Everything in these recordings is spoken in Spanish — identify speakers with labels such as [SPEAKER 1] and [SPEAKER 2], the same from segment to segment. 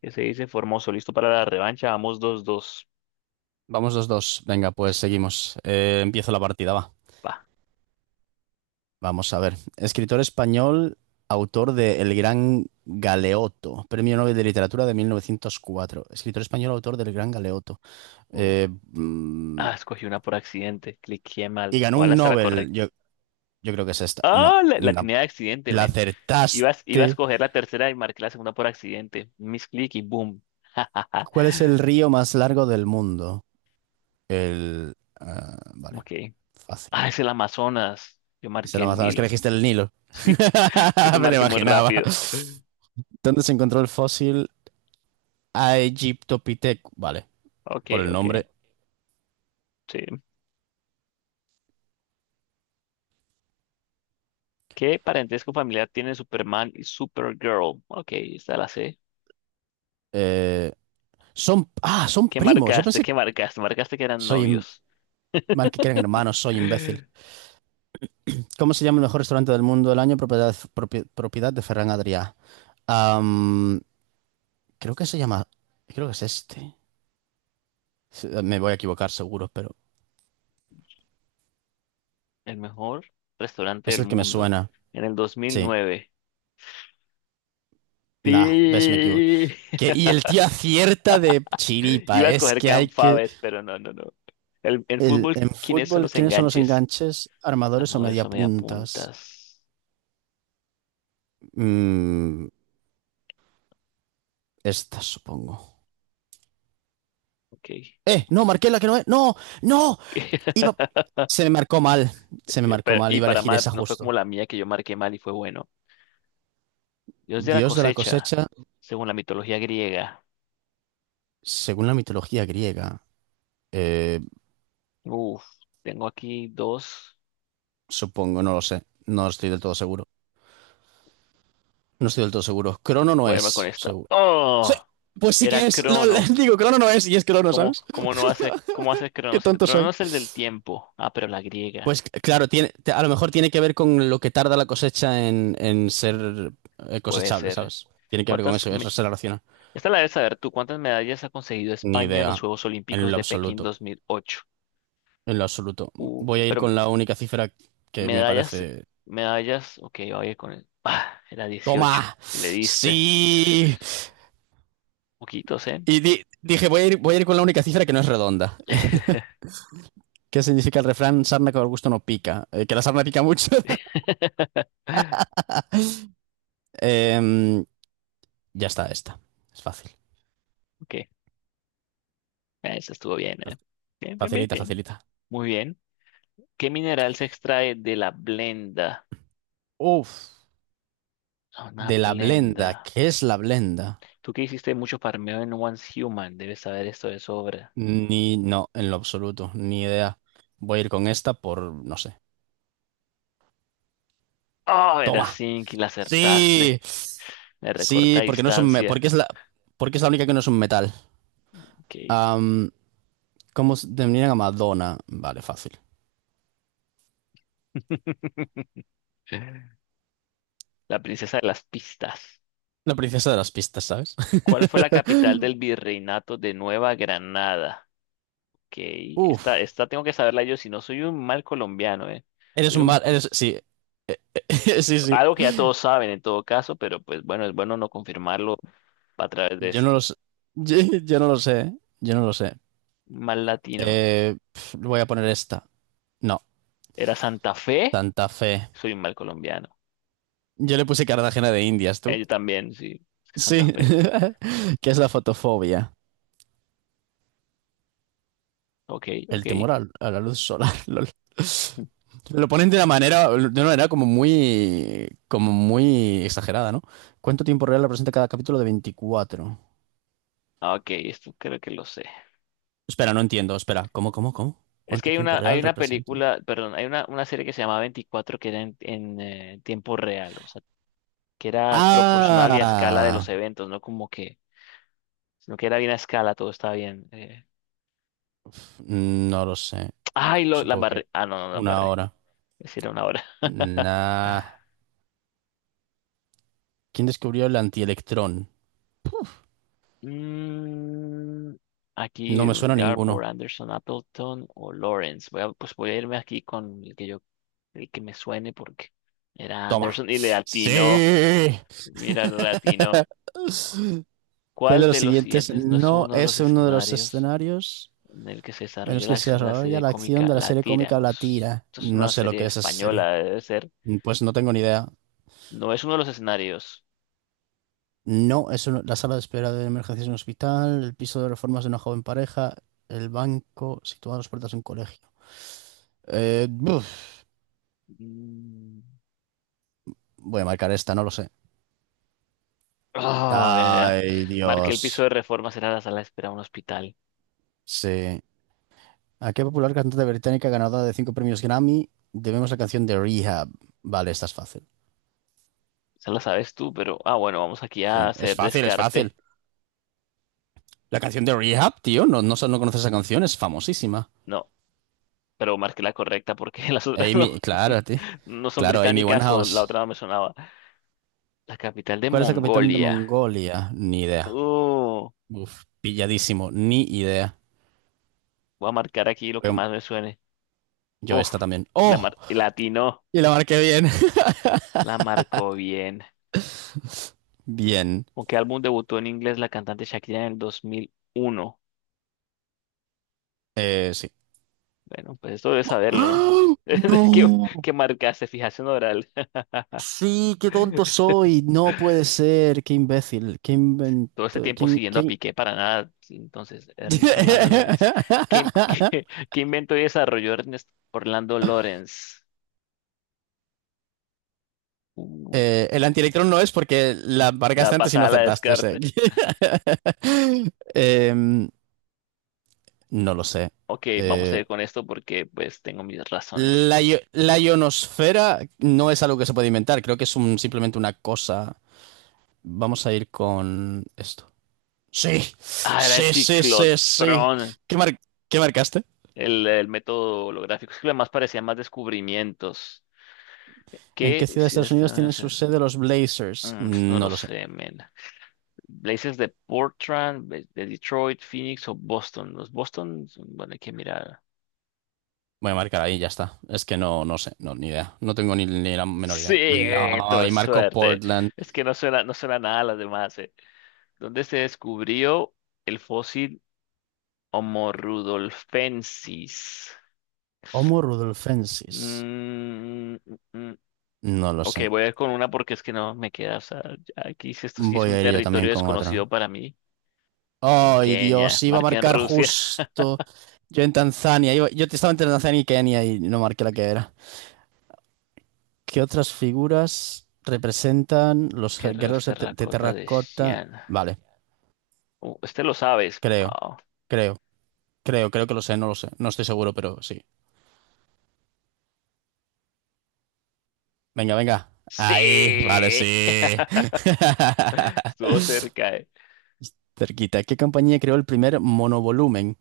[SPEAKER 1] ¿Qué se dice? Formoso, listo para la revancha. Vamos dos dos.
[SPEAKER 2] Vamos dos, dos. Venga,
[SPEAKER 1] Sí.
[SPEAKER 2] pues seguimos. Empiezo la partida, va.
[SPEAKER 1] Va.
[SPEAKER 2] Vamos a ver. Escritor español, autor de El Gran Galeoto, Premio Nobel de Literatura de 1904. Escritor español, autor del Gran Galeoto.
[SPEAKER 1] Uf,
[SPEAKER 2] Eh, mm,
[SPEAKER 1] Ah, escogí una por accidente. Cliqué
[SPEAKER 2] y
[SPEAKER 1] mal.
[SPEAKER 2] ganó
[SPEAKER 1] Ojalá
[SPEAKER 2] un
[SPEAKER 1] sea la
[SPEAKER 2] Nobel.
[SPEAKER 1] correcta.
[SPEAKER 2] Yo creo que es esta. No,
[SPEAKER 1] Ah, la
[SPEAKER 2] no.
[SPEAKER 1] tenía de accidente,
[SPEAKER 2] La
[SPEAKER 1] men. Iba a
[SPEAKER 2] acertaste.
[SPEAKER 1] escoger la tercera y marqué la segunda por accidente. Misclick y boom.
[SPEAKER 2] ¿Cuál es el río más largo del mundo? El... ah, vale,
[SPEAKER 1] Ok.
[SPEAKER 2] fácil.
[SPEAKER 1] Ah, es el Amazonas. Yo
[SPEAKER 2] Es el
[SPEAKER 1] marqué el
[SPEAKER 2] Amazonas, que
[SPEAKER 1] Nilo.
[SPEAKER 2] elegiste el Nilo.
[SPEAKER 1] Sí, creo que
[SPEAKER 2] Me lo
[SPEAKER 1] marqué muy
[SPEAKER 2] imaginaba.
[SPEAKER 1] rápido.
[SPEAKER 2] ¿Dónde se encontró el fósil Aegyptopithecus? Vale,
[SPEAKER 1] Ok,
[SPEAKER 2] por el
[SPEAKER 1] ok.
[SPEAKER 2] nombre.
[SPEAKER 1] Sí. ¿Qué parentesco familiar tienen Superman y Supergirl? Ok, está la C.
[SPEAKER 2] Eh, son
[SPEAKER 1] ¿Qué
[SPEAKER 2] primos. Yo
[SPEAKER 1] marcaste?
[SPEAKER 2] pensé que
[SPEAKER 1] ¿Qué marcaste? Marcaste que eran
[SPEAKER 2] soy im-
[SPEAKER 1] novios.
[SPEAKER 2] mal que eran hermanos, soy imbécil. ¿Cómo se llama el mejor restaurante del mundo del año? Propiedad de Ferran Adrià. Am, creo que se llama. Creo que es este. Sí, me voy a equivocar seguro, pero
[SPEAKER 1] El mejor restaurante
[SPEAKER 2] es
[SPEAKER 1] del
[SPEAKER 2] el que me
[SPEAKER 1] mundo.
[SPEAKER 2] suena.
[SPEAKER 1] En el
[SPEAKER 2] Sí.
[SPEAKER 1] 2009.
[SPEAKER 2] Nah, ves, me equivoco.
[SPEAKER 1] Sí.
[SPEAKER 2] Y el tío acierta de
[SPEAKER 1] Iba
[SPEAKER 2] chiripa.
[SPEAKER 1] a
[SPEAKER 2] Es
[SPEAKER 1] escoger
[SPEAKER 2] que
[SPEAKER 1] Can
[SPEAKER 2] hay que.
[SPEAKER 1] Fabes, pero no, no, no. El, en
[SPEAKER 2] El,
[SPEAKER 1] fútbol,
[SPEAKER 2] en
[SPEAKER 1] ¿quiénes son
[SPEAKER 2] fútbol,
[SPEAKER 1] los
[SPEAKER 2] ¿quiénes son los
[SPEAKER 1] enganches?
[SPEAKER 2] enganches, armadores o
[SPEAKER 1] ¿Armadores o
[SPEAKER 2] mediapuntas?
[SPEAKER 1] mediapuntas?
[SPEAKER 2] Mm, esta, supongo.
[SPEAKER 1] Ok,
[SPEAKER 2] ¡Eh! No,
[SPEAKER 1] vamos.
[SPEAKER 2] marqué la que no es. ¡No! ¡No! Iba. Se me marcó mal. Se me marcó
[SPEAKER 1] Pero
[SPEAKER 2] mal.
[SPEAKER 1] y
[SPEAKER 2] Iba a
[SPEAKER 1] para
[SPEAKER 2] elegir
[SPEAKER 1] mal,
[SPEAKER 2] esa
[SPEAKER 1] no fue como
[SPEAKER 2] justo.
[SPEAKER 1] la mía que yo marqué mal y fue bueno. Dios de la
[SPEAKER 2] Dios de la
[SPEAKER 1] cosecha,
[SPEAKER 2] cosecha,
[SPEAKER 1] según la mitología griega.
[SPEAKER 2] según la mitología griega. Eh,
[SPEAKER 1] Uf, tengo aquí dos.
[SPEAKER 2] supongo, no lo sé. No estoy del todo seguro. No estoy del todo seguro. Crono no
[SPEAKER 1] Voy a irme con
[SPEAKER 2] es,
[SPEAKER 1] esta.
[SPEAKER 2] seguro. Sí,
[SPEAKER 1] ¡Oh!
[SPEAKER 2] Pues sí
[SPEAKER 1] Era
[SPEAKER 2] que es.
[SPEAKER 1] Crono.
[SPEAKER 2] LOL, digo, Crono no es y es Crono,
[SPEAKER 1] ¿Cómo,
[SPEAKER 2] ¿sabes?
[SPEAKER 1] cómo no hace, cómo hace
[SPEAKER 2] Qué
[SPEAKER 1] Cronos? Si tu
[SPEAKER 2] tonto soy.
[SPEAKER 1] Cronos es el del tiempo. Ah, pero la griega.
[SPEAKER 2] Pues claro, a lo mejor tiene que ver con lo que tarda la cosecha en ser
[SPEAKER 1] Puede
[SPEAKER 2] cosechable,
[SPEAKER 1] ser.
[SPEAKER 2] ¿sabes? Tiene que ver con
[SPEAKER 1] ¿Cuántas?
[SPEAKER 2] eso, eso
[SPEAKER 1] me-
[SPEAKER 2] se relaciona.
[SPEAKER 1] Esta la debes saber tú. ¿Cuántas medallas ha conseguido
[SPEAKER 2] Ni
[SPEAKER 1] España en los
[SPEAKER 2] idea,
[SPEAKER 1] Juegos
[SPEAKER 2] en
[SPEAKER 1] Olímpicos
[SPEAKER 2] lo
[SPEAKER 1] de Pekín
[SPEAKER 2] absoluto,
[SPEAKER 1] 2008?
[SPEAKER 2] en lo absoluto. Voy a ir
[SPEAKER 1] Pero
[SPEAKER 2] con la única cifra que me
[SPEAKER 1] medallas,
[SPEAKER 2] parece...
[SPEAKER 1] medallas. Ok, oye, con el. Ah, era 18.
[SPEAKER 2] ¡Toma!
[SPEAKER 1] Y le diste.
[SPEAKER 2] ¡Sí!
[SPEAKER 1] Poquitos, ¿eh?
[SPEAKER 2] Y dije, voy a ir con la única cifra que no es redonda. ¿Qué significa el refrán? Sarna con gusto no pica. Que la sarna pica mucho. Em, ya está, esta. Es fácil.
[SPEAKER 1] Ok, eso estuvo bien, ¿eh? Bien, bien, bien,
[SPEAKER 2] Facilita,
[SPEAKER 1] bien.
[SPEAKER 2] facilita.
[SPEAKER 1] Muy bien. ¿Qué mineral se extrae de la blenda?
[SPEAKER 2] Uf.
[SPEAKER 1] Ah, una
[SPEAKER 2] De la blenda,
[SPEAKER 1] blenda.
[SPEAKER 2] ¿qué es la blenda?
[SPEAKER 1] Tú que hiciste mucho farmeo en One Human, debes saber esto de sobra.
[SPEAKER 2] Ni, no, en lo absoluto, ni idea. Voy a ir con esta por, no sé.
[SPEAKER 1] Oh, era
[SPEAKER 2] ¡Toma!
[SPEAKER 1] Sink y la acertaste.
[SPEAKER 2] ¡Sí!
[SPEAKER 1] Me recorta
[SPEAKER 2] Sí, porque no es un, me-
[SPEAKER 1] distancia.
[SPEAKER 2] porque es la única que no es un metal.
[SPEAKER 1] Ok.
[SPEAKER 2] Am, ¿cómo se denominan a Madonna? Vale, fácil.
[SPEAKER 1] La princesa de las pistas.
[SPEAKER 2] La princesa de las pistas, ¿sabes?
[SPEAKER 1] ¿Cuál fue la capital del virreinato de Nueva Granada? Ok,
[SPEAKER 2] Uf.
[SPEAKER 1] esta tengo que saberla yo, si no soy un mal colombiano, ¿eh?
[SPEAKER 2] Eres
[SPEAKER 1] Soy
[SPEAKER 2] un
[SPEAKER 1] un,
[SPEAKER 2] mal, eres, sí. Sí, sí.
[SPEAKER 1] algo que ya todos saben en todo caso, pero pues bueno, es bueno no confirmarlo a través de
[SPEAKER 2] Yo no lo
[SPEAKER 1] esto.
[SPEAKER 2] sé. Yo, yo no lo sé. ¿Eh? Yo no lo sé.
[SPEAKER 1] Mal latino.
[SPEAKER 2] Voy a poner esta. No.
[SPEAKER 1] ¿Era Santa Fe?
[SPEAKER 2] Santa Fe.
[SPEAKER 1] Soy un mal colombiano.
[SPEAKER 2] Yo le puse Cartagena de Indias, ¿tú?
[SPEAKER 1] Yo también, sí. Es que Santa
[SPEAKER 2] Sí.
[SPEAKER 1] Fe.
[SPEAKER 2] ¿Qué es la fotofobia?
[SPEAKER 1] Ok, ok.
[SPEAKER 2] El temor a la luz solar. lol. Lo ponen de una manera como muy exagerada, ¿no? ¿Cuánto tiempo real representa cada capítulo de 24?
[SPEAKER 1] Ah, ok, esto creo que lo sé.
[SPEAKER 2] Espera, no entiendo. Espera, ¿cómo, cómo, cómo?
[SPEAKER 1] Es que
[SPEAKER 2] ¿Cuánto
[SPEAKER 1] hay
[SPEAKER 2] tiempo
[SPEAKER 1] una,
[SPEAKER 2] real representa?
[SPEAKER 1] hay una serie que se llama Veinticuatro que era en, tiempo real, o sea, que era proporcional y a escala de
[SPEAKER 2] Ah,
[SPEAKER 1] los eventos, no como que, sino que era bien a escala, todo estaba bien,
[SPEAKER 2] no lo sé.
[SPEAKER 1] Ay, la
[SPEAKER 2] Supongo que
[SPEAKER 1] embarré. Ah, no, no, la
[SPEAKER 2] una
[SPEAKER 1] embarré.
[SPEAKER 2] hora.
[SPEAKER 1] Es decir, era 1 hora.
[SPEAKER 2] Nah. ¿Quién descubrió el antielectrón?
[SPEAKER 1] Mm,
[SPEAKER 2] No
[SPEAKER 1] aquí,
[SPEAKER 2] me suena a
[SPEAKER 1] Garbo,
[SPEAKER 2] ninguno.
[SPEAKER 1] Anderson, Appleton o Lawrence. Pues voy a irme aquí con el que yo, el que me suene porque era
[SPEAKER 2] Toma.
[SPEAKER 1] Anderson y le
[SPEAKER 2] Sí.
[SPEAKER 1] atinó. Mira, lo latino.
[SPEAKER 2] ¿Cuál de
[SPEAKER 1] ¿Cuál
[SPEAKER 2] los
[SPEAKER 1] de los
[SPEAKER 2] siguientes
[SPEAKER 1] siguientes no es
[SPEAKER 2] no
[SPEAKER 1] uno de los
[SPEAKER 2] es uno de los
[SPEAKER 1] escenarios
[SPEAKER 2] escenarios
[SPEAKER 1] en el que se
[SPEAKER 2] en
[SPEAKER 1] desarrolla
[SPEAKER 2] los
[SPEAKER 1] la
[SPEAKER 2] que se
[SPEAKER 1] acción de la
[SPEAKER 2] desarrolla
[SPEAKER 1] serie
[SPEAKER 2] la acción
[SPEAKER 1] cómica
[SPEAKER 2] de la
[SPEAKER 1] La
[SPEAKER 2] serie
[SPEAKER 1] Tira?
[SPEAKER 2] cómica
[SPEAKER 1] Bueno,
[SPEAKER 2] La Tira?
[SPEAKER 1] esto es
[SPEAKER 2] No
[SPEAKER 1] una
[SPEAKER 2] sé lo
[SPEAKER 1] serie
[SPEAKER 2] que es esa serie.
[SPEAKER 1] española, debe ser.
[SPEAKER 2] Pues no tengo ni idea.
[SPEAKER 1] No es uno de los escenarios.
[SPEAKER 2] No, la sala de espera de emergencias en un hospital, el piso de reformas de una joven pareja, el banco situado a las puertas de un colegio. Buf.
[SPEAKER 1] Mm.
[SPEAKER 2] Voy a marcar esta, no lo sé.
[SPEAKER 1] Ah, era.
[SPEAKER 2] Ay,
[SPEAKER 1] Marque
[SPEAKER 2] Dios.
[SPEAKER 1] el piso de reforma será la sala de espera de un hospital.
[SPEAKER 2] Sí. ¿A qué popular cantante británica ganadora de cinco premios Grammy debemos la canción de Rehab? Vale, esta es fácil.
[SPEAKER 1] Esa la sabes tú, pero ah, bueno, vamos aquí a
[SPEAKER 2] Sí, es
[SPEAKER 1] hacer
[SPEAKER 2] fácil, es
[SPEAKER 1] descarte.
[SPEAKER 2] fácil. La canción de Rehab, tío, no, no, no conoces esa canción, es famosísima.
[SPEAKER 1] No, pero marqué la correcta porque las otras no,
[SPEAKER 2] Amy, claro, tío.
[SPEAKER 1] no son
[SPEAKER 2] Claro, Amy
[SPEAKER 1] británicas o la
[SPEAKER 2] Winehouse.
[SPEAKER 1] otra no me sonaba. La capital de
[SPEAKER 2] ¿Cuál es el capitán de
[SPEAKER 1] Mongolia.
[SPEAKER 2] Mongolia? Ni idea.
[SPEAKER 1] Uh,
[SPEAKER 2] Uf, pilladísimo, ni idea.
[SPEAKER 1] voy a marcar aquí lo que
[SPEAKER 2] Yo
[SPEAKER 1] más me suene.
[SPEAKER 2] yo
[SPEAKER 1] Uf,
[SPEAKER 2] esta también.
[SPEAKER 1] y la
[SPEAKER 2] ¡Oh!
[SPEAKER 1] mar y la atinó.
[SPEAKER 2] Y la marqué bien.
[SPEAKER 1] La marcó bien.
[SPEAKER 2] Bien.
[SPEAKER 1] ¿Con qué álbum debutó en inglés la cantante Shakira en el 2001?
[SPEAKER 2] Sí.
[SPEAKER 1] Bueno, pues esto debe saberlo, ¿no?
[SPEAKER 2] ¡Ah!
[SPEAKER 1] ¿Qué,
[SPEAKER 2] ¡No!
[SPEAKER 1] ¿qué marcaste? Fijación oral.
[SPEAKER 2] Sí, qué tonto soy. No puede ser. Qué imbécil. Qué
[SPEAKER 1] Todo este
[SPEAKER 2] invento.
[SPEAKER 1] tiempo siguiendo a Piqué para nada. Entonces, Ernest Orlando Lawrence. ¿Qué, qué, ¿qué inventó y desarrolló Ernest Orlando Lawrence? Uh,
[SPEAKER 2] El antielectrón no es porque la marcaste
[SPEAKER 1] la
[SPEAKER 2] antes y no
[SPEAKER 1] pasada la
[SPEAKER 2] acertaste. O sea,
[SPEAKER 1] descarte.
[SPEAKER 2] que- Em, no lo sé.
[SPEAKER 1] Ok, vamos a
[SPEAKER 2] Eh,
[SPEAKER 1] ir con esto porque pues tengo mis razones.
[SPEAKER 2] la ionosfera no es algo que se puede inventar. Creo que simplemente una cosa. Vamos a ir con esto. Sí,
[SPEAKER 1] Ah, era el
[SPEAKER 2] sí, sí, sí, sí.
[SPEAKER 1] ciclotrón,
[SPEAKER 2] ¿Qué mar- qué marcaste?
[SPEAKER 1] el método holográfico. Es que lo demás parecía más descubrimientos.
[SPEAKER 2] ¿En
[SPEAKER 1] ¿Qué?
[SPEAKER 2] qué ciudad de
[SPEAKER 1] Si
[SPEAKER 2] Estados
[SPEAKER 1] este
[SPEAKER 2] Unidos
[SPEAKER 1] no
[SPEAKER 2] tienen su
[SPEAKER 1] sé.
[SPEAKER 2] sede los Blazers?
[SPEAKER 1] Mm, pues, no lo
[SPEAKER 2] No lo sé.
[SPEAKER 1] sé, men. Blazes de Portland, de Detroit, Phoenix o Boston. Los Boston, bueno, hay que mirar.
[SPEAKER 2] Voy a marcar ahí, ya está. Es que no sé, no, ni idea. No tengo ni la menor
[SPEAKER 1] Sí,
[SPEAKER 2] idea. No,
[SPEAKER 1] tuve
[SPEAKER 2] y marco
[SPEAKER 1] suerte.
[SPEAKER 2] Portland.
[SPEAKER 1] Es que no suena, no suena nada a las demás, eh. ¿Dónde se descubrió el fósil Homo rudolfensis?
[SPEAKER 2] Homo rudolfensis.
[SPEAKER 1] Mm, mm, mm.
[SPEAKER 2] No lo
[SPEAKER 1] Ok,
[SPEAKER 2] sé.
[SPEAKER 1] voy a ir con una porque es que no me queda. O sea, ya aquí sí, esto sí es
[SPEAKER 2] Voy
[SPEAKER 1] un
[SPEAKER 2] a ir yo
[SPEAKER 1] territorio
[SPEAKER 2] también con
[SPEAKER 1] desconocido
[SPEAKER 2] otra.
[SPEAKER 1] para mí. En
[SPEAKER 2] Ay,
[SPEAKER 1] Kenia,
[SPEAKER 2] Dios, iba a
[SPEAKER 1] marca en
[SPEAKER 2] marcar
[SPEAKER 1] Rusia.
[SPEAKER 2] justo. Yo en Tanzania. Yo estaba entre Tanzania y Kenia y no marqué la que era. ¿Qué otras figuras representan los
[SPEAKER 1] Guerreros
[SPEAKER 2] guerreros de
[SPEAKER 1] terracota de
[SPEAKER 2] terracota?
[SPEAKER 1] Xi'an.
[SPEAKER 2] Vale,
[SPEAKER 1] Este lo sabes.
[SPEAKER 2] creo,
[SPEAKER 1] Wow.
[SPEAKER 2] creo. Creo, creo que lo sé. No estoy seguro, pero sí. Venga, venga. Ahí, vale, sí.
[SPEAKER 1] Sí, estuvo cerca, eh.
[SPEAKER 2] Cerquita. ¿Qué compañía creó el primer monovolumen?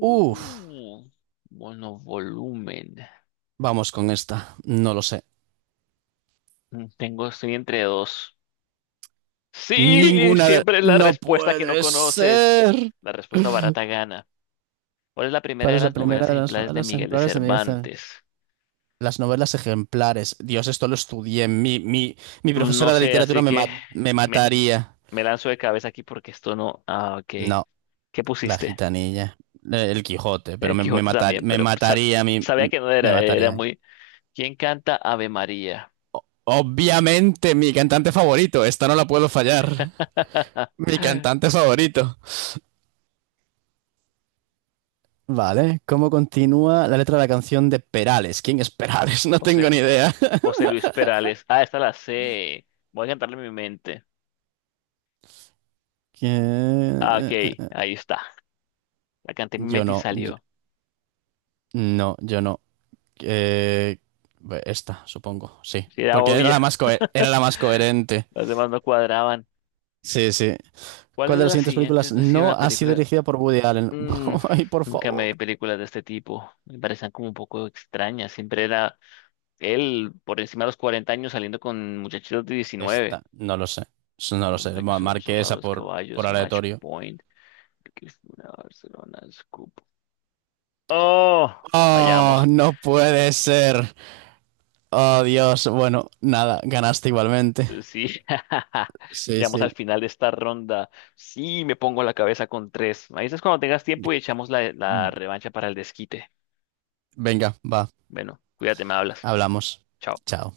[SPEAKER 2] Uf,
[SPEAKER 1] monovolumen.
[SPEAKER 2] vamos con esta. No lo sé.
[SPEAKER 1] Mm, tengo, estoy entre dos. Sí, siempre es la
[SPEAKER 2] No
[SPEAKER 1] respuesta que no
[SPEAKER 2] puede
[SPEAKER 1] conoces.
[SPEAKER 2] ser.
[SPEAKER 1] La respuesta barata gana. ¿Cuál es la primera
[SPEAKER 2] ¿Cuál
[SPEAKER 1] de
[SPEAKER 2] es la
[SPEAKER 1] las
[SPEAKER 2] primera
[SPEAKER 1] novelas
[SPEAKER 2] de las
[SPEAKER 1] ejemplares de
[SPEAKER 2] novelas
[SPEAKER 1] Miguel de
[SPEAKER 2] ejemplares de Miguel Cervantes?
[SPEAKER 1] Cervantes?
[SPEAKER 2] Las novelas ejemplares. Dios, esto lo estudié. Mi
[SPEAKER 1] Mm, no
[SPEAKER 2] profesora de
[SPEAKER 1] sé,
[SPEAKER 2] literatura
[SPEAKER 1] así
[SPEAKER 2] me,
[SPEAKER 1] que
[SPEAKER 2] ma- me
[SPEAKER 1] me,
[SPEAKER 2] mataría.
[SPEAKER 1] me lanzo de cabeza aquí porque esto no. Ah, ok.
[SPEAKER 2] No.
[SPEAKER 1] ¿Qué
[SPEAKER 2] La
[SPEAKER 1] pusiste?
[SPEAKER 2] gitanilla. El Quijote, pero
[SPEAKER 1] El
[SPEAKER 2] me, me
[SPEAKER 1] Quijote
[SPEAKER 2] matar-
[SPEAKER 1] también,
[SPEAKER 2] me
[SPEAKER 1] pero
[SPEAKER 2] mataría, a mí
[SPEAKER 1] sabía que no
[SPEAKER 2] me
[SPEAKER 1] era, era
[SPEAKER 2] mataría.
[SPEAKER 1] muy. ¿Quién canta Ave María?
[SPEAKER 2] Obviamente, mi cantante favorito. Esta no la puedo fallar. Mi cantante favorito. Vale, ¿cómo continúa la letra de la canción de Perales? ¿Quién es Perales? No tengo
[SPEAKER 1] José,
[SPEAKER 2] ni idea.
[SPEAKER 1] José Luis Perales. Ah, esta la sé. Voy a cantarle en mi mente. Ah, ok,
[SPEAKER 2] Que-
[SPEAKER 1] ahí está. La canté en mi
[SPEAKER 2] Yo
[SPEAKER 1] mente y
[SPEAKER 2] no,
[SPEAKER 1] salió.
[SPEAKER 2] no, yo no. Eh, Esta, supongo, sí.
[SPEAKER 1] Si era
[SPEAKER 2] Porque
[SPEAKER 1] obvia,
[SPEAKER 2] era la más coherente.
[SPEAKER 1] las demás no cuadraban.
[SPEAKER 2] Sí, sí. ¿Cuál
[SPEAKER 1] ¿Cuáles
[SPEAKER 2] de
[SPEAKER 1] de
[SPEAKER 2] las
[SPEAKER 1] las
[SPEAKER 2] siguientes películas
[SPEAKER 1] siguientes no ha sido
[SPEAKER 2] no
[SPEAKER 1] una
[SPEAKER 2] ha sido
[SPEAKER 1] película?
[SPEAKER 2] dirigida por Woody Allen?
[SPEAKER 1] Mm,
[SPEAKER 2] Ay, por
[SPEAKER 1] nunca me
[SPEAKER 2] favor.
[SPEAKER 1] vi películas de este tipo. Me parecían como un poco extrañas. Siempre era él por encima de los 40 años saliendo con muchachitos de 19.
[SPEAKER 2] Esta, no lo sé. Eso. No
[SPEAKER 1] El
[SPEAKER 2] lo sé.
[SPEAKER 1] hombre que
[SPEAKER 2] Ma-
[SPEAKER 1] sobre sus
[SPEAKER 2] Marqué esa
[SPEAKER 1] raros
[SPEAKER 2] por
[SPEAKER 1] caballos, Match
[SPEAKER 2] aleatorio.
[SPEAKER 1] Point, Cristina Barcelona, Scoop. ¡Oh!
[SPEAKER 2] Oh,
[SPEAKER 1] Fallamos.
[SPEAKER 2] no puede ser. Oh, Dios. Bueno, nada, ganaste igualmente.
[SPEAKER 1] Sí,
[SPEAKER 2] Sí,
[SPEAKER 1] llegamos
[SPEAKER 2] sí.
[SPEAKER 1] al final de esta ronda. Sí, me pongo la cabeza con tres. Me dices cuando tengas tiempo y echamos la revancha para el desquite.
[SPEAKER 2] Venga, va.
[SPEAKER 1] Bueno, cuídate, me hablas.
[SPEAKER 2] Hablamos.
[SPEAKER 1] Chao.
[SPEAKER 2] Chao.